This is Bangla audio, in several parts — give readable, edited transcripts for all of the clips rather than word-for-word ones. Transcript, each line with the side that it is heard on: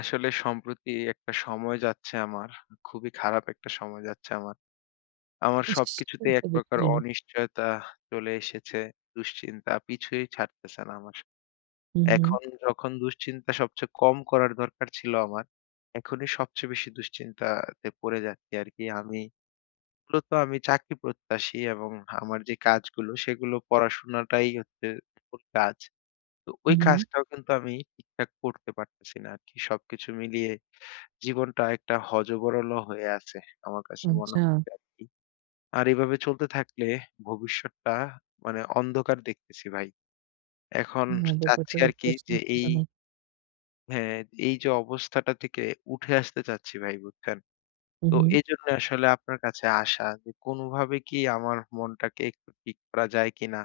left: আসলে সম্প্রতি একটা সময় যাচ্ছে আমার। খুবই খারাপ একটা সময় যাচ্ছে আমার। আমার
right: ইস!
left: সবকিছুতেই এক
right: অবশ্যই
left: প্রকার
right: দুঃখজনক।
left: অনিশ্চয়তা চলে এসেছে। দুশ্চিন্তা পিছুই ছাড়তেছে না আমার।
right: হু, হু,
left: এখন যখন দুশ্চিন্তা সবচেয়ে কম করার দরকার ছিল আমার, এখনই সবচেয়ে বেশি দুশ্চিন্তাতে পড়ে যাচ্ছি আরকি। মূলত আমি চাকরি প্রত্যাশী এবং আমার যে কাজগুলো সেগুলো পড়াশোনাটাই হচ্ছে মূল কাজ। তো
right: হু,
left: ওই
right: হু।
left: কাজটাও কিন্তু আমি ঠিকঠাক করতে পারতেছি না আরকি। সবকিছু মিলিয়ে জীবনটা একটা হযবরল হয়ে আছে। আমার কাছে মনে
right: আচ্ছা।
left: হচ্ছে আরকি। আর এভাবে চলতে থাকলে ভবিষ্যৎটা মানে অন্ধকার দেখতেছি ভাই। এখন
right: না ব্যাপারটা
left: চাচ্ছি
right: তো
left: আরকি
right: বেশ
left: যে
right: দুঃখজনক।
left: হ্যাঁ, এই যে অবস্থাটা থেকে উঠে আসতে চাচ্ছি ভাই বুঝছেন?
right: হু,
left: তো
right: হু,
left: এজন্য আসলে আপনার কাছে আসা যে কোনভাবে কি আমার মনটাকে একটু ঠিক করা যায় কিনা?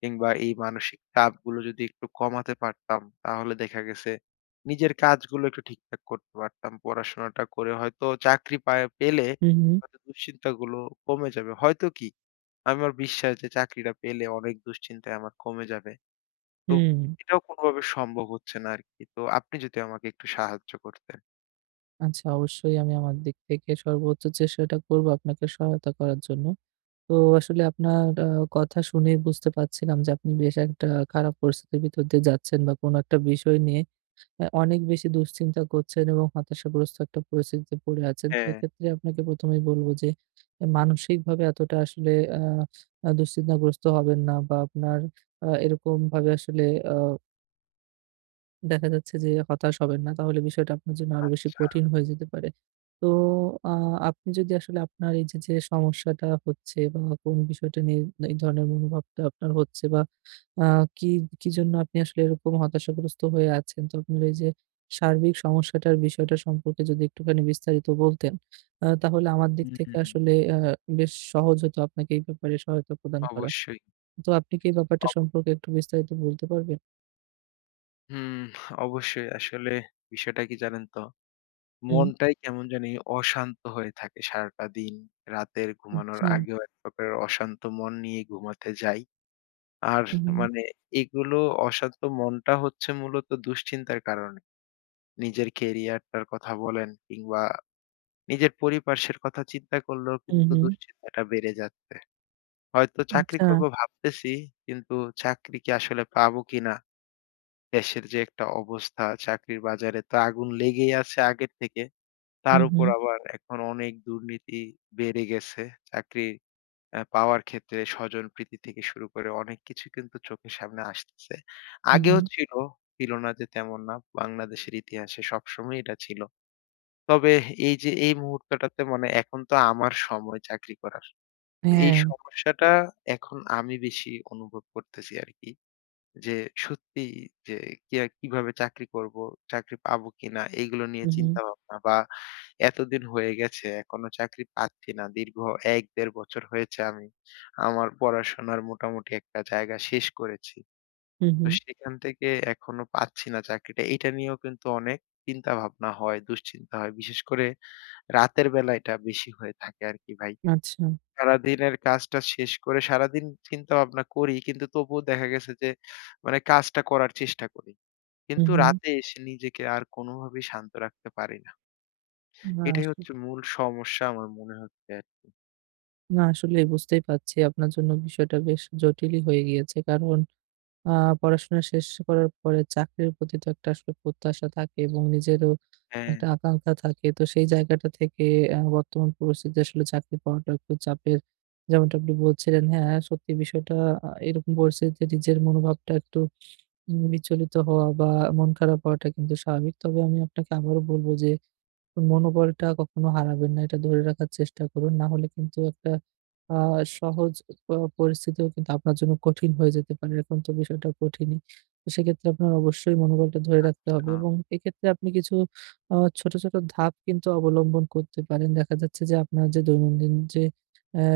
left: কিংবা এই মানসিক চাপগুলো যদি একটু কমাতে পারতাম, তাহলে দেখা গেছে নিজের কাজগুলো একটু ঠিকঠাক করতে পারতাম। পড়াশোনাটা করে হয়তো চাকরি পেলে
right: হু, হু,
left: হয়তো দুশ্চিন্তাগুলো কমে যাবে। হয়তো কি? আমার বিশ্বাস যে চাকরিটা পেলে অনেক দুশ্চিন্তায় আমার কমে যাবে। তো
right: হুম।
left: এটাও কোনোভাবে সম্ভব হচ্ছে না আরকি। তো আপনি যদি আমাকে একটু সাহায্য করতেন।
right: আচ্ছা, অবশ্যই আমি আমার দিক থেকে সর্বোচ্চ চেষ্টাটা করব আপনাকে সহায়তা করার জন্য। তো আসলে আপনার কথা শুনেই বুঝতে পারছিলাম যে আপনি বেশ একটা খারাপ পরিস্থিতির ভিতর দিয়ে যাচ্ছেন বা কোনো একটা বিষয় নিয়ে অনেক বেশি দুশ্চিন্তা করছেন এবং হতাশাগ্রস্ত একটা পরিস্থিতিতে পড়ে আছেন। তো
left: হ্যাঁ।
right: এক্ষেত্রে আপনাকে ১ম এই বলব যে মানসিকভাবে এতটা আসলে আ আ দুশ্চিন্তাগ্রস্ত হবেন না বা আপনার এরকমভাবে আসলে আ দেখা যাচ্ছে যে হতাশ হবেন না। তাহলে বিষয়টা আপনার জন্য আরো বেশি
left: আচ্ছা।
right: কঠিন হয়ে যেতে পারে। তো আ আপনি যদি আসলে আপনার এই যে সমস্যাটা হচ্ছে বা কোন বিষয়টা নিয়ে এই ধরনের মনোভাবটা আপনার হচ্ছে বা আ কি, কি জন্য আপনি আসলে এরকম হতাশাগ্রস্ত হয়ে আছেন? তো আপনার এই যে সার্বিক সমস্যাটার বিষয়টা সম্পর্কে যদি একটুখানি বিস্তারিত বলতেন, তাহলে আমার দিক থেকে
left: হুম।
right: আসলে বেশ সহজ হতো আপনাকে এই ব্যাপারে সহায়তা প্রদান করা।
left: অবশ্যই।
right: তো আপনি কি এই ব্যাপারটা
left: অব
right: সম্পর্কে একটু বিস্তারিত বলতে পারবেন?
left: হুম, অবশ্যই। আসলে বিষয়টা কি জানেন তো?
right: হুম,
left: মনটাই কেমন জানি অশান্ত হয়ে থাকে সারাটা দিন। রাতের ঘুমানোর
right: আচ্ছা।
left: আগেও এক প্রকারের অশান্ত মন নিয়ে ঘুমাতে যাই। আর
right: হুম।
left: মানে এগুলো অশান্ত মনটা হচ্ছে মূলত দুশ্চিন্তার কারণে। নিজের ক্যারিয়ারটার কথা বলেন কিংবা নিজের পরিপার্শ্বের কথা চিন্তা করলেও
right: হুম,
left: কিন্তু
right: হুম।
left: দুশ্চিন্তাটা বেড়ে যাচ্ছে। হয়তো চাকরি
right: আচ্ছা।
left: করব ভাবতেছি কিন্তু চাকরি কি আসলে পাবো কিনা? দেশের যে একটা অবস্থা চাকরির বাজারে তো আগুন লেগেই আছে আগের থেকে। তার
right: হুম,
left: উপর
right: হুম,
left: আবার এখন অনেক দুর্নীতি বেড়ে গেছে। চাকরি পাওয়ার ক্ষেত্রে স্বজনপ্রীতি থেকে শুরু করে অনেক কিছু কিন্তু চোখের সামনে আসতেছে।
right: হুম,
left: আগেও
right: হুম।
left: ছিল, ছিল না যে তেমন না। বাংলাদেশের ইতিহাসে সবসময় এটা ছিল। তবে এই যে এই মুহূর্তটাতে মানে এখন তো আমার সময় চাকরি করার। তো এই
right: হ্যাঁ।
left: সমস্যাটা এখন আমি বেশি অনুভব করতেছি আরকি। যে সত্যিই যে কি আর কিভাবে চাকরি করব, চাকরি পাবো কিনা এইগুলো নিয়ে
right: হুম, হুম,
left: চিন্তা ভাবনা বা এতদিন হয়ে গেছে এখনো চাকরি পাচ্ছি না। দীর্ঘ ১-১.৫ বছর হয়েছে আমি আমার পড়াশোনার মোটামুটি একটা জায়গা শেষ করেছি।
right: হুম,
left: তো
right: হুম।
left: সেখান থেকে এখনো পাচ্ছি না চাকরিটা। এটা নিয়েও কিন্তু অনেক চিন্তা ভাবনা হয়, দুশ্চিন্তা হয়। বিশেষ করে রাতের বেলা এটা বেশি হয়ে থাকে আরকি ভাই।
right: আচ্ছা।
left: সারাদিনের কাজটা শেষ করে সারাদিন চিন্তা-ভাবনা করি। কিন্তু তবুও দেখা গেছে যে মানে কাজটা করার চেষ্টা করি।
right: হুম,
left: কিন্তু
right: হুম।
left: রাতে এসে নিজেকে আর কোনোভাবেই শান্ত রাখতে পারি না।
right: না
left: এটাই হচ্ছে
right: আসলে
left: মূল সমস্যা আমার মনে হচ্ছে আরকি।
right: না আসলেই বুঝতেই পারছি আপনার জন্য বিষয়টা বেশ জটিলই হয়ে গিয়েছে। কারণ আ পড়াশোনা শেষ করার পরে চাকরির প্রতি তো একটা আসলে প্রত্যাশা থাকে এবং নিজেরও
left: হ্যাঁ,
right: একটা আকাঙ্ক্ষা থাকে। তো সেই জায়গাটা থেকে বর্তমান পরিস্থিতিতে আসলে চাকরি পাওয়াটা একটু চাপের। যেমনটা আপনি বলছিলেন, হ্যাঁ, সত্যি বিষয়টা এরকম পরিস্থিতিতে নিজের মনোভাবটা একটু বিচলিত হওয়া বা মন খারাপ হওয়াটা কিন্তু স্বাভাবিক। তবে আমি আপনাকে আবারও বলব যে মনোবলটা কখনো হারাবেন না। এটা ধরে রাখার চেষ্টা করুন। না হলে কিন্তু একটা আ সহজ প পরিস্থিতিও কিন্তু আপনার জন্য কঠিন হয়ে যেতে পারে। এখন তো বিষয়টা কঠিনই। তো সেক্ষেত্রে আপনার অবশ্যই মনোবলটা ধরে রাখতে হবে
left: হ্যাঁ,
right: এবং এক্ষেত্রে আপনি কিছু ছোট, ছোট ধাপ কিন্তু অবলম্বন করতে পারেন। দেখা যাচ্ছে যে আপনার যে দৈনন্দিন যে অ্যা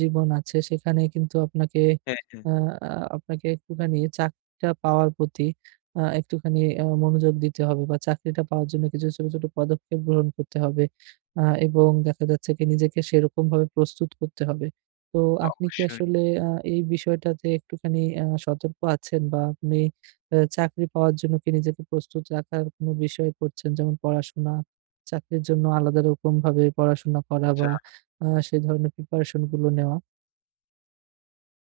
right: জীবন আছে সেখানে কিন্তু আপনাকে
left: হ্যাঁ, হ্যাঁ,
right: আ আ আপনাকে একটুখানি চাকরিটা পাওয়ার প্রতি একটুখানি মনোযোগ দিতে হবে বা চাকরিটা পাওয়ার জন্য কিছু ছোট, ছোট পদক্ষেপ গ্রহণ করতে হবে। এবং দেখা যাচ্ছে কি নিজেকে সেরকমভাবে প্রস্তুত করতে হবে। তো আপনি কি
left: অবশ্যই।
right: আসলে আ এই বিষয়টাতে একটুখানি সতর্ক আছেন বা আপনি চাকরি পাওয়ার জন্য কি নিজেকে প্রস্তুত রাখার কোনো বিষয় করছেন? যেমন পড়াশোনা, চাকরির জন্য আলাদা রকমভাবে পড়াশোনা করা বা
left: আচ্ছা।
right: সেই ধরনের প্রিপারেশন গুলো নেওয়া?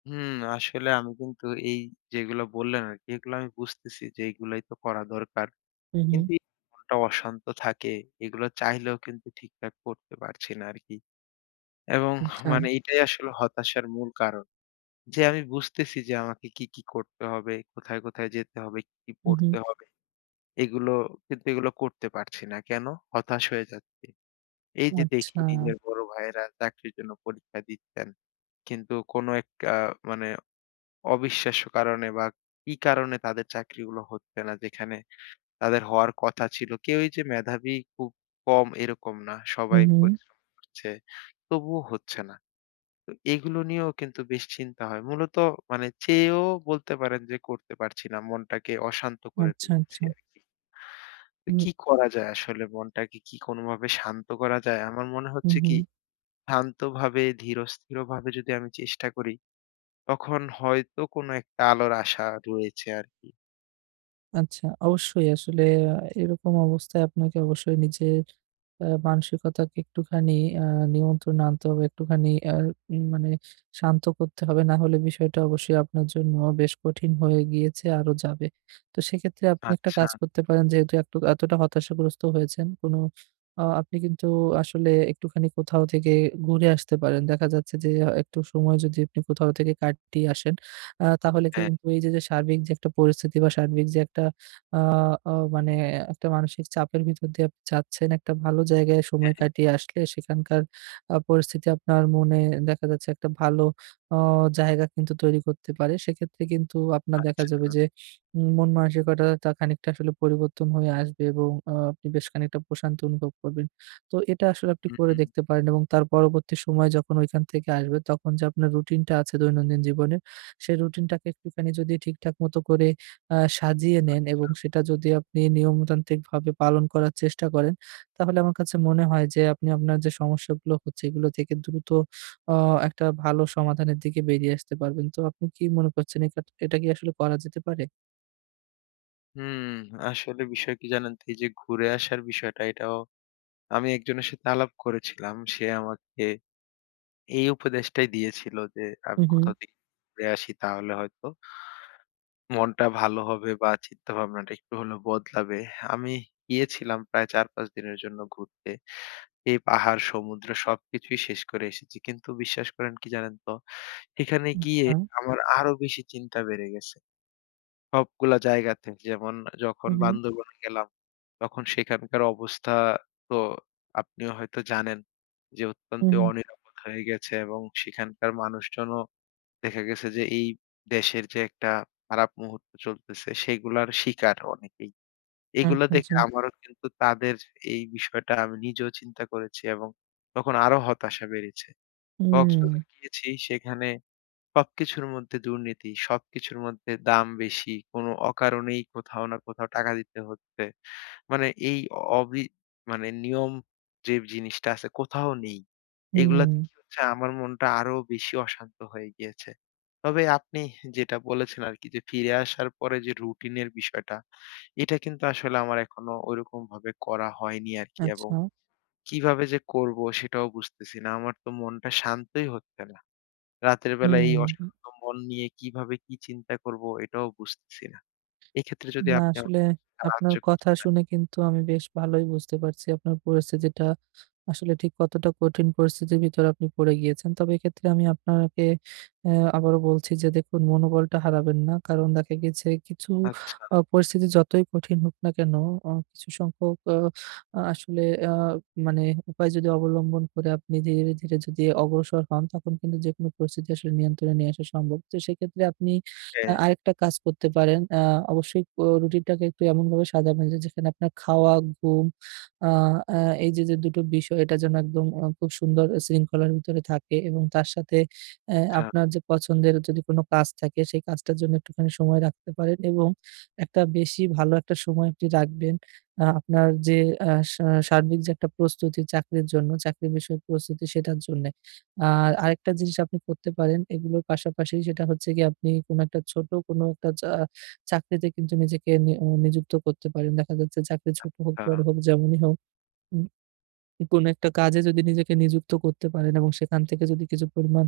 left: হুম। আসলে আমি কিন্তু এই যেগুলো বললেন আরকি এগুলো আমি বুঝতেছি যে এগুলাই তো করা দরকার।
right: হু, হু।
left: কিন্তু এই মনটা অশান্ত থাকে। এগুলো চাইলেও কিন্তু ঠিকঠাক করতে পারছি না আরকি। এবং
right: আচ্ছা।
left: মানে এটাই আসলে হতাশার মূল কারণ। যে আমি বুঝতেছি যে আমাকে কি, কি করতে হবে, কোথায়, কোথায় যেতে হবে, কি কি
right: হু, হু।
left: পড়তে হবে। এগুলো এগুলো করতে পারছি না। কেন? হতাশ হয়ে যাচ্ছি। এই যে দেখি
right: আচ্ছা।
left: নিজের বড় ভাইয়েরা চাকরির জন্য পরীক্ষা দিচ্ছেন। কিন্তু কোনো একটা মানে অবিশ্বাস্য কারণে বা কি কারণে তাদের চাকরিগুলো হচ্ছে না যেখানে তাদের হওয়ার কথা ছিল। কেউই যে মেধাবী খুব কম এরকম না।
right: হু,
left: সবাই
right: হু।
left: পরিশ্রম করছে, তবুও হচ্ছে না। তো এগুলো নিয়েও কিন্তু বেশ চিন্তা হয়। মূলত মানে চেয়েও বলতে পারেন যে করতে পারছি না। মনটাকে অশান্ত করে
right: আচ্ছা,
left: ফেলছি
right: আচ্ছা।
left: আরকি। তো
right: হুম,
left: কি করা যায় আসলে মনটাকে কি কোনোভাবে শান্ত করা যায়? আমার মনে
right: হু,
left: হচ্ছে
right: হু।
left: কি শান্তভাবে ধীরস্থিরভাবে যদি আমি চেষ্টা করি তখন হয়তো কোনো একটা আলোর আশা রয়েছে আরকি।
right: আচ্ছা, অবশ্যই আসলে আ এরকম অবস্থায় আপনাকে অবশ্যই নিজের মানসিকতাকে একটুখানি আ নিয়ন্ত্রণে আনতে হবে। একটুখানি আ উম মানে শান্ত করতে হবে। না হলে বিষয়টা অবশ্যই আপনার জন্য বেশ কঠিন হয়ে গিয়েছে, আরো যাবে। তো সেক্ষেত্রে আপনি একটা
left: আচ্ছা,
right: কাজ করতে পারেন যেহেতু একটু এতটা হতাশাগ্রস্ত হয়েছেন, কোনো আ আপনি কিন্তু আসলে একটুখানি কোথাও থেকে ঘুরে আসতে পারেন। দেখা যাচ্ছে যে একটু সময় যদি আপনি কোথাও থেকে কাটিয়ে আসেন, তাহলে
left: হ্যাঁ,
right: কিন্তু এই যে সার্বিক যে একটা পরিস্থিতি বা সার্বিক যে একটা আ আ মানে একটা মানসিক চাপের ভিতর দিয়ে আপনি যাচ্ছেন। একটা ভালো জায়গায় সময়
left: হ্যাঁ,
right: কাটিয়ে আসলে সেখানকার পরিস্থিতি আপনার মনে দেখা যাচ্ছে একটা ভালো অ জায়গা কিন্তু তৈরি করতে পারে। সেক্ষেত্রে কিন্তু আপনার দেখা
left: আচ্ছা।
right: যাবে যে মন মানসিকতাটা খানিকটা আসলে পরিবর্তন হয়ে আসবে এবং আপনি বেশ খানিকটা প্রশান্তি অনুভব করবেন। তো এটা আসলে আপনি
left: হুম,
right: করে
left: হুম,
right: দেখতে পারেন এবং তার পরবর্তী সময় যখন ওইখান থেকে আসবে তখন যে আপনার রুটিনটা আছে দৈনন্দিন জীবনের, সেই রুটিনটাকে একটুখানি যদি ঠিকঠাক মতো করে সাজিয়ে নেন এবং সেটা যদি আপনি নিয়মতান্ত্রিকভাবে পালন করার চেষ্টা করেন, তাহলে আমার কাছে মনে হয় যে আপনি আপনার যে সমস্যাগুলো হচ্ছে এগুলো থেকে দ্রুত অ একটা ভালো সমাধানের দিকে বেরিয়ে আসতে পারবেন। তো আপনি কি মনে করছেন একা এটা কি আসলে করা যেতে পারে?
left: হুম। আসলে বিষয় কি জানেন তো এই যে ঘুরে আসার বিষয়টা এটাও আমি একজনের সাথে আলাপ করেছিলাম। সে আমাকে এই উপদেশটাই দিয়েছিল যে
right: হু,
left: আমি
right: হু।
left: কোথাও থেকে ঘুরে আসি তাহলে হয়তো মনটা ভালো হবে বা চিন্তা ভাবনাটা একটু হলেও বদলাবে। আমি গিয়েছিলাম প্রায় ৪-৫ দিনের জন্য ঘুরতে। এই পাহাড়, সমুদ্র সবকিছুই শেষ করে এসেছি। কিন্তু বিশ্বাস করেন কি জানেন তো? এখানে গিয়ে
right: আচ্ছা।
left: আমার আরো বেশি চিন্তা বেড়ে গেছে। সবগুলা জায়গাতে যেমন
right: হু,
left: যখন
right: হু।
left: বান্দরবনে গেলাম, তখন সেখানকার অবস্থা তো আপনিও হয়তো জানেন যে
right: হু,
left: অত্যন্ত
right: হু।
left: অনিরাপদ হয়ে গেছে এবং সেখানকার মানুষজনও দেখা গেছে যে এই দেশের যে একটা খারাপ মুহূর্ত চলতেছে সেগুলার শিকার অনেকেই। এগুলা
right: আচ্ছা, আচ্ছা।
left: দেখে আমারও কিন্তু তাদের এই বিষয়টা আমি নিজেও চিন্তা করেছি এবং তখন আরো হতাশা বেড়েছে।
right: হুম,
left: কক্সবাজার গিয়েছি সেখানে সবকিছুর মধ্যে দুর্নীতি, সবকিছুর মধ্যে দাম বেশি, কোনো অকারণেই কোথাও না কোথাও টাকা দিতে হচ্ছে। মানে এই অবি মানে নিয়ম যে জিনিসটা আছে কোথাও নেই।
right: হুম।
left: এগুলাতে কি হচ্ছে আমার মনটা আরো বেশি অশান্ত হয়ে গিয়েছে। তবে আপনি যেটা বলেছেন আরকি যে ফিরে আসার পরে যে রুটিনের বিষয়টা, এটা কিন্তু আসলে আমার এখনো ঐরকমভাবে করা হয়নি আরকি এবং
right: আচ্ছা।
left: কিভাবে যে করব সেটাও বুঝতেছি না। আমার তো মনটা শান্তই হচ্ছে না। রাতের বেলা এই
right: হুম।
left: অশান্ত মন নিয়ে কিভাবে কি চিন্তা করব এটাও বুঝতেছি না। এক্ষেত্রে যদি
right: না
left: আপনি
right: আসলে
left: আমাকে একটু
right: আপনার
left: সাহায্য
right: কথা
left: করতেন।
right: শুনে কিন্তু আমি বেশ ভালোই বুঝতে পারছি আপনার পরিস্থিতিটা আসলে ঠিক কতটা কঠিন পরিস্থিতির ভিতর আপনি পড়ে গিয়েছেন। তবে এক্ষেত্রে আমি আপনাকে আবারও বলছি যে দেখুন মনোবলটা হারাবেন না। কারণ দেখা গেছে কিছু
left: আচ্ছা,
right: পরিস্থিতি যতই কঠিন হোক না কেন কিছু সংখ্যক আসলে আ মানে উপায় যদি অবলম্বন করে আপনি ধীরে, ধীরে যদি অগ্রসর হন তখন কিন্তু যেকোনো পরিস্থিতি আসলে নিয়ন্ত্রণে নিয়ে আসা সম্ভব। তো সেক্ষেত্রে আপনি
left: হ্যাঁ,
right: আরেকটা কাজ করতে পারেন। অবশ্যই রুটিনটাকে একটু এমনভাবে সাজাবেন যে যেখানে আপনার খাওয়া, ঘুম আ আ এই যে ২ টো বিষয় এটা যেন একদম খুব সুন্দর শৃঙ্খলার ভিতরে থাকে এবং তার সাথে
left: আচ্ছা,
right: আপনার যে পছন্দের যদি কোনো কাজ থাকে সেই কাজটার জন্য একটুখানি সময় রাখতে পারেন এবং একটা বেশি ভালো একটা সময় আপনি রাখবেন। আপনার যে আ সা সার্বিক যে একটা প্রস্তুতি চাকরির জন্য, চাকরি বিষয়ক প্রস্তুতি সেটার জন্যে। আ আরেকটা জিনিস আপনি করতে পারেন। এগুলোর পাশাপাশি সেটা হচ্ছে গিয়ে আপনি কোনো একটা ছোট কোনো একটা চাকরিতে কিন্তু নিজেকে নি অ নিযুক্ত করতে পারেন। দেখা যাচ্ছে চাকরি ছোট হোক,
left: আচ্ছা
right: বড় হোক, যেমনই হোক। কোনো একটা কাজে যদি নিজেকে নিযুক্ত করতে পারেন এবং সেখান থেকে যদি কিছু পরিমাণ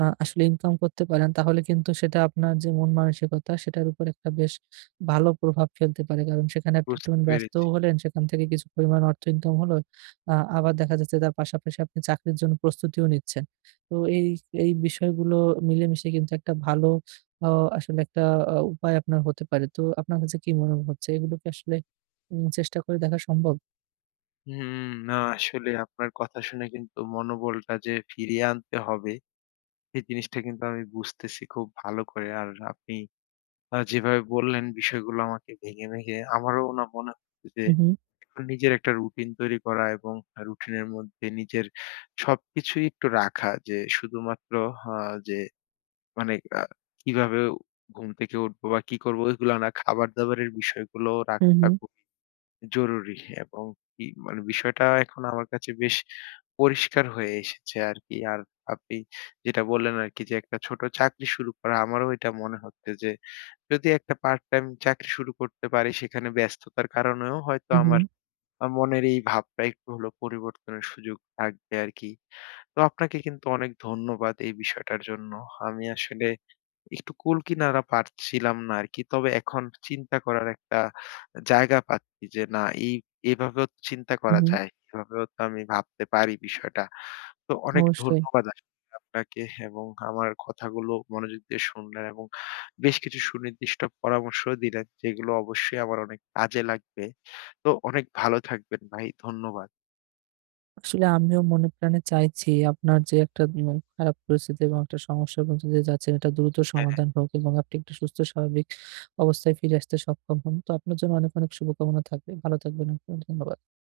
right: আসলে ইনকাম করতে পারেন, তাহলে কিন্তু সেটা আপনার যে মন মানসিকতা সেটার উপর একটা বেশ ভালো প্রভাব ফেলতে পারে। কারণ সেখানে আপনি
left: বুঝতে
right: একটুখানি ব্যস্তও
left: পেরেছি।
right: হলেন, সেখান থেকে কিছু পরিমাণ অর্থ ইনকাম হলো। আবার দেখা যাচ্ছে তার পাশাপাশি আপনি চাকরির জন্য প্রস্তুতিও নিচ্ছেন। তো এই বিষয়গুলো মিলেমিশে কিন্তু একটা ভালো অ আসলে একটা উপায় আপনার হতে পারে। তো আপনার কাছে কি মনে হচ্ছে? এগুলো কি আসলে চেষ্টা করে দেখা সম্ভব?
left: হুম, না আসলে আপনার কথা শুনে কিন্তু মনোবলটা যে ফিরিয়ে আনতে হবে, এই জিনিসটা কিন্তু আমি বুঝতেছি খুব ভালো করে। আর আপনি যেভাবে বললেন বিষয়গুলো আমাকে ভেঙে, ভেঙে আমারও না মনে হচ্ছে যে
right: হু, হু,
left: এখন নিজের একটা রুটিন তৈরি করা এবং রুটিনের মধ্যে নিজের সবকিছুই একটু রাখা যে শুধুমাত্র আ যে মানে আ কিভাবে ঘুম থেকে উঠবো বা কি করবো ওইগুলা না খাবার-দাবারের বিষয়গুলো
right: হু, হু,
left: রাখাটা খুব জরুরি এবং কি মানে বিষয়টা এখন আমার কাছে বেশ পরিষ্কার হয়ে এসেছে আরকি। আর আপনি যেটা বললেন আরকি যে একটা ছোট চাকরি শুরু করা আমারও এটা মনে হচ্ছে যে যদি একটা পার্ট টাইম চাকরি শুরু করতে পারি সেখানে ব্যস্ততার কারণেও হয়তো
right: হু, হু।
left: আমার মনের এই ভাবটা একটু হলেও পরিবর্তনের সুযোগ থাকবে আরকি। তো আপনাকে কিন্তু অনেক ধন্যবাদ এই বিষয়টার জন্য। আমি আসলে একটু কুল কিনারা পারছিলাম না আরকি। তবে এখন চিন্তা করার একটা জায়গা পাচ্ছি যে না এভাবেও তো চিন্তা
right: হুম,
left: করা
right: হুম,
left: যায়। এভাবেও তো আমি ভাবতে পারি বিষয়টা। তো অনেক
right: অবশ্যই।
left: ধন্যবাদ আসলে আপনাকে এবং আমার কথাগুলো মনোযোগ দিয়ে শুনলেন এবং বেশ কিছু সুনির্দিষ্ট পরামর্শ দিলেন যেগুলো অবশ্যই আমার অনেক কাজে লাগবে। তো অনেক ভালো থাকবেন ভাই। ধন্যবাদ।
right: আসলে আমিও মনে প্রাণে চাইছি আপনার যে একটা খারাপ পরিস্থিতি এবং একটা সমস্যার মধ্য দিয়ে যাচ্ছেন এটা দ্রুত
left: হ্যাঁ।
right: সমাধান হোক এবং আপনি একটা সুস্থ স্বাভাবিক অবস্থায় ফিরে আসতে সক্ষম হন। তো আপনার জন্য অনেক, অনেক শুভকামনা থাকবে। ভালো থাকবেন আপনি। ধন্যবাদ।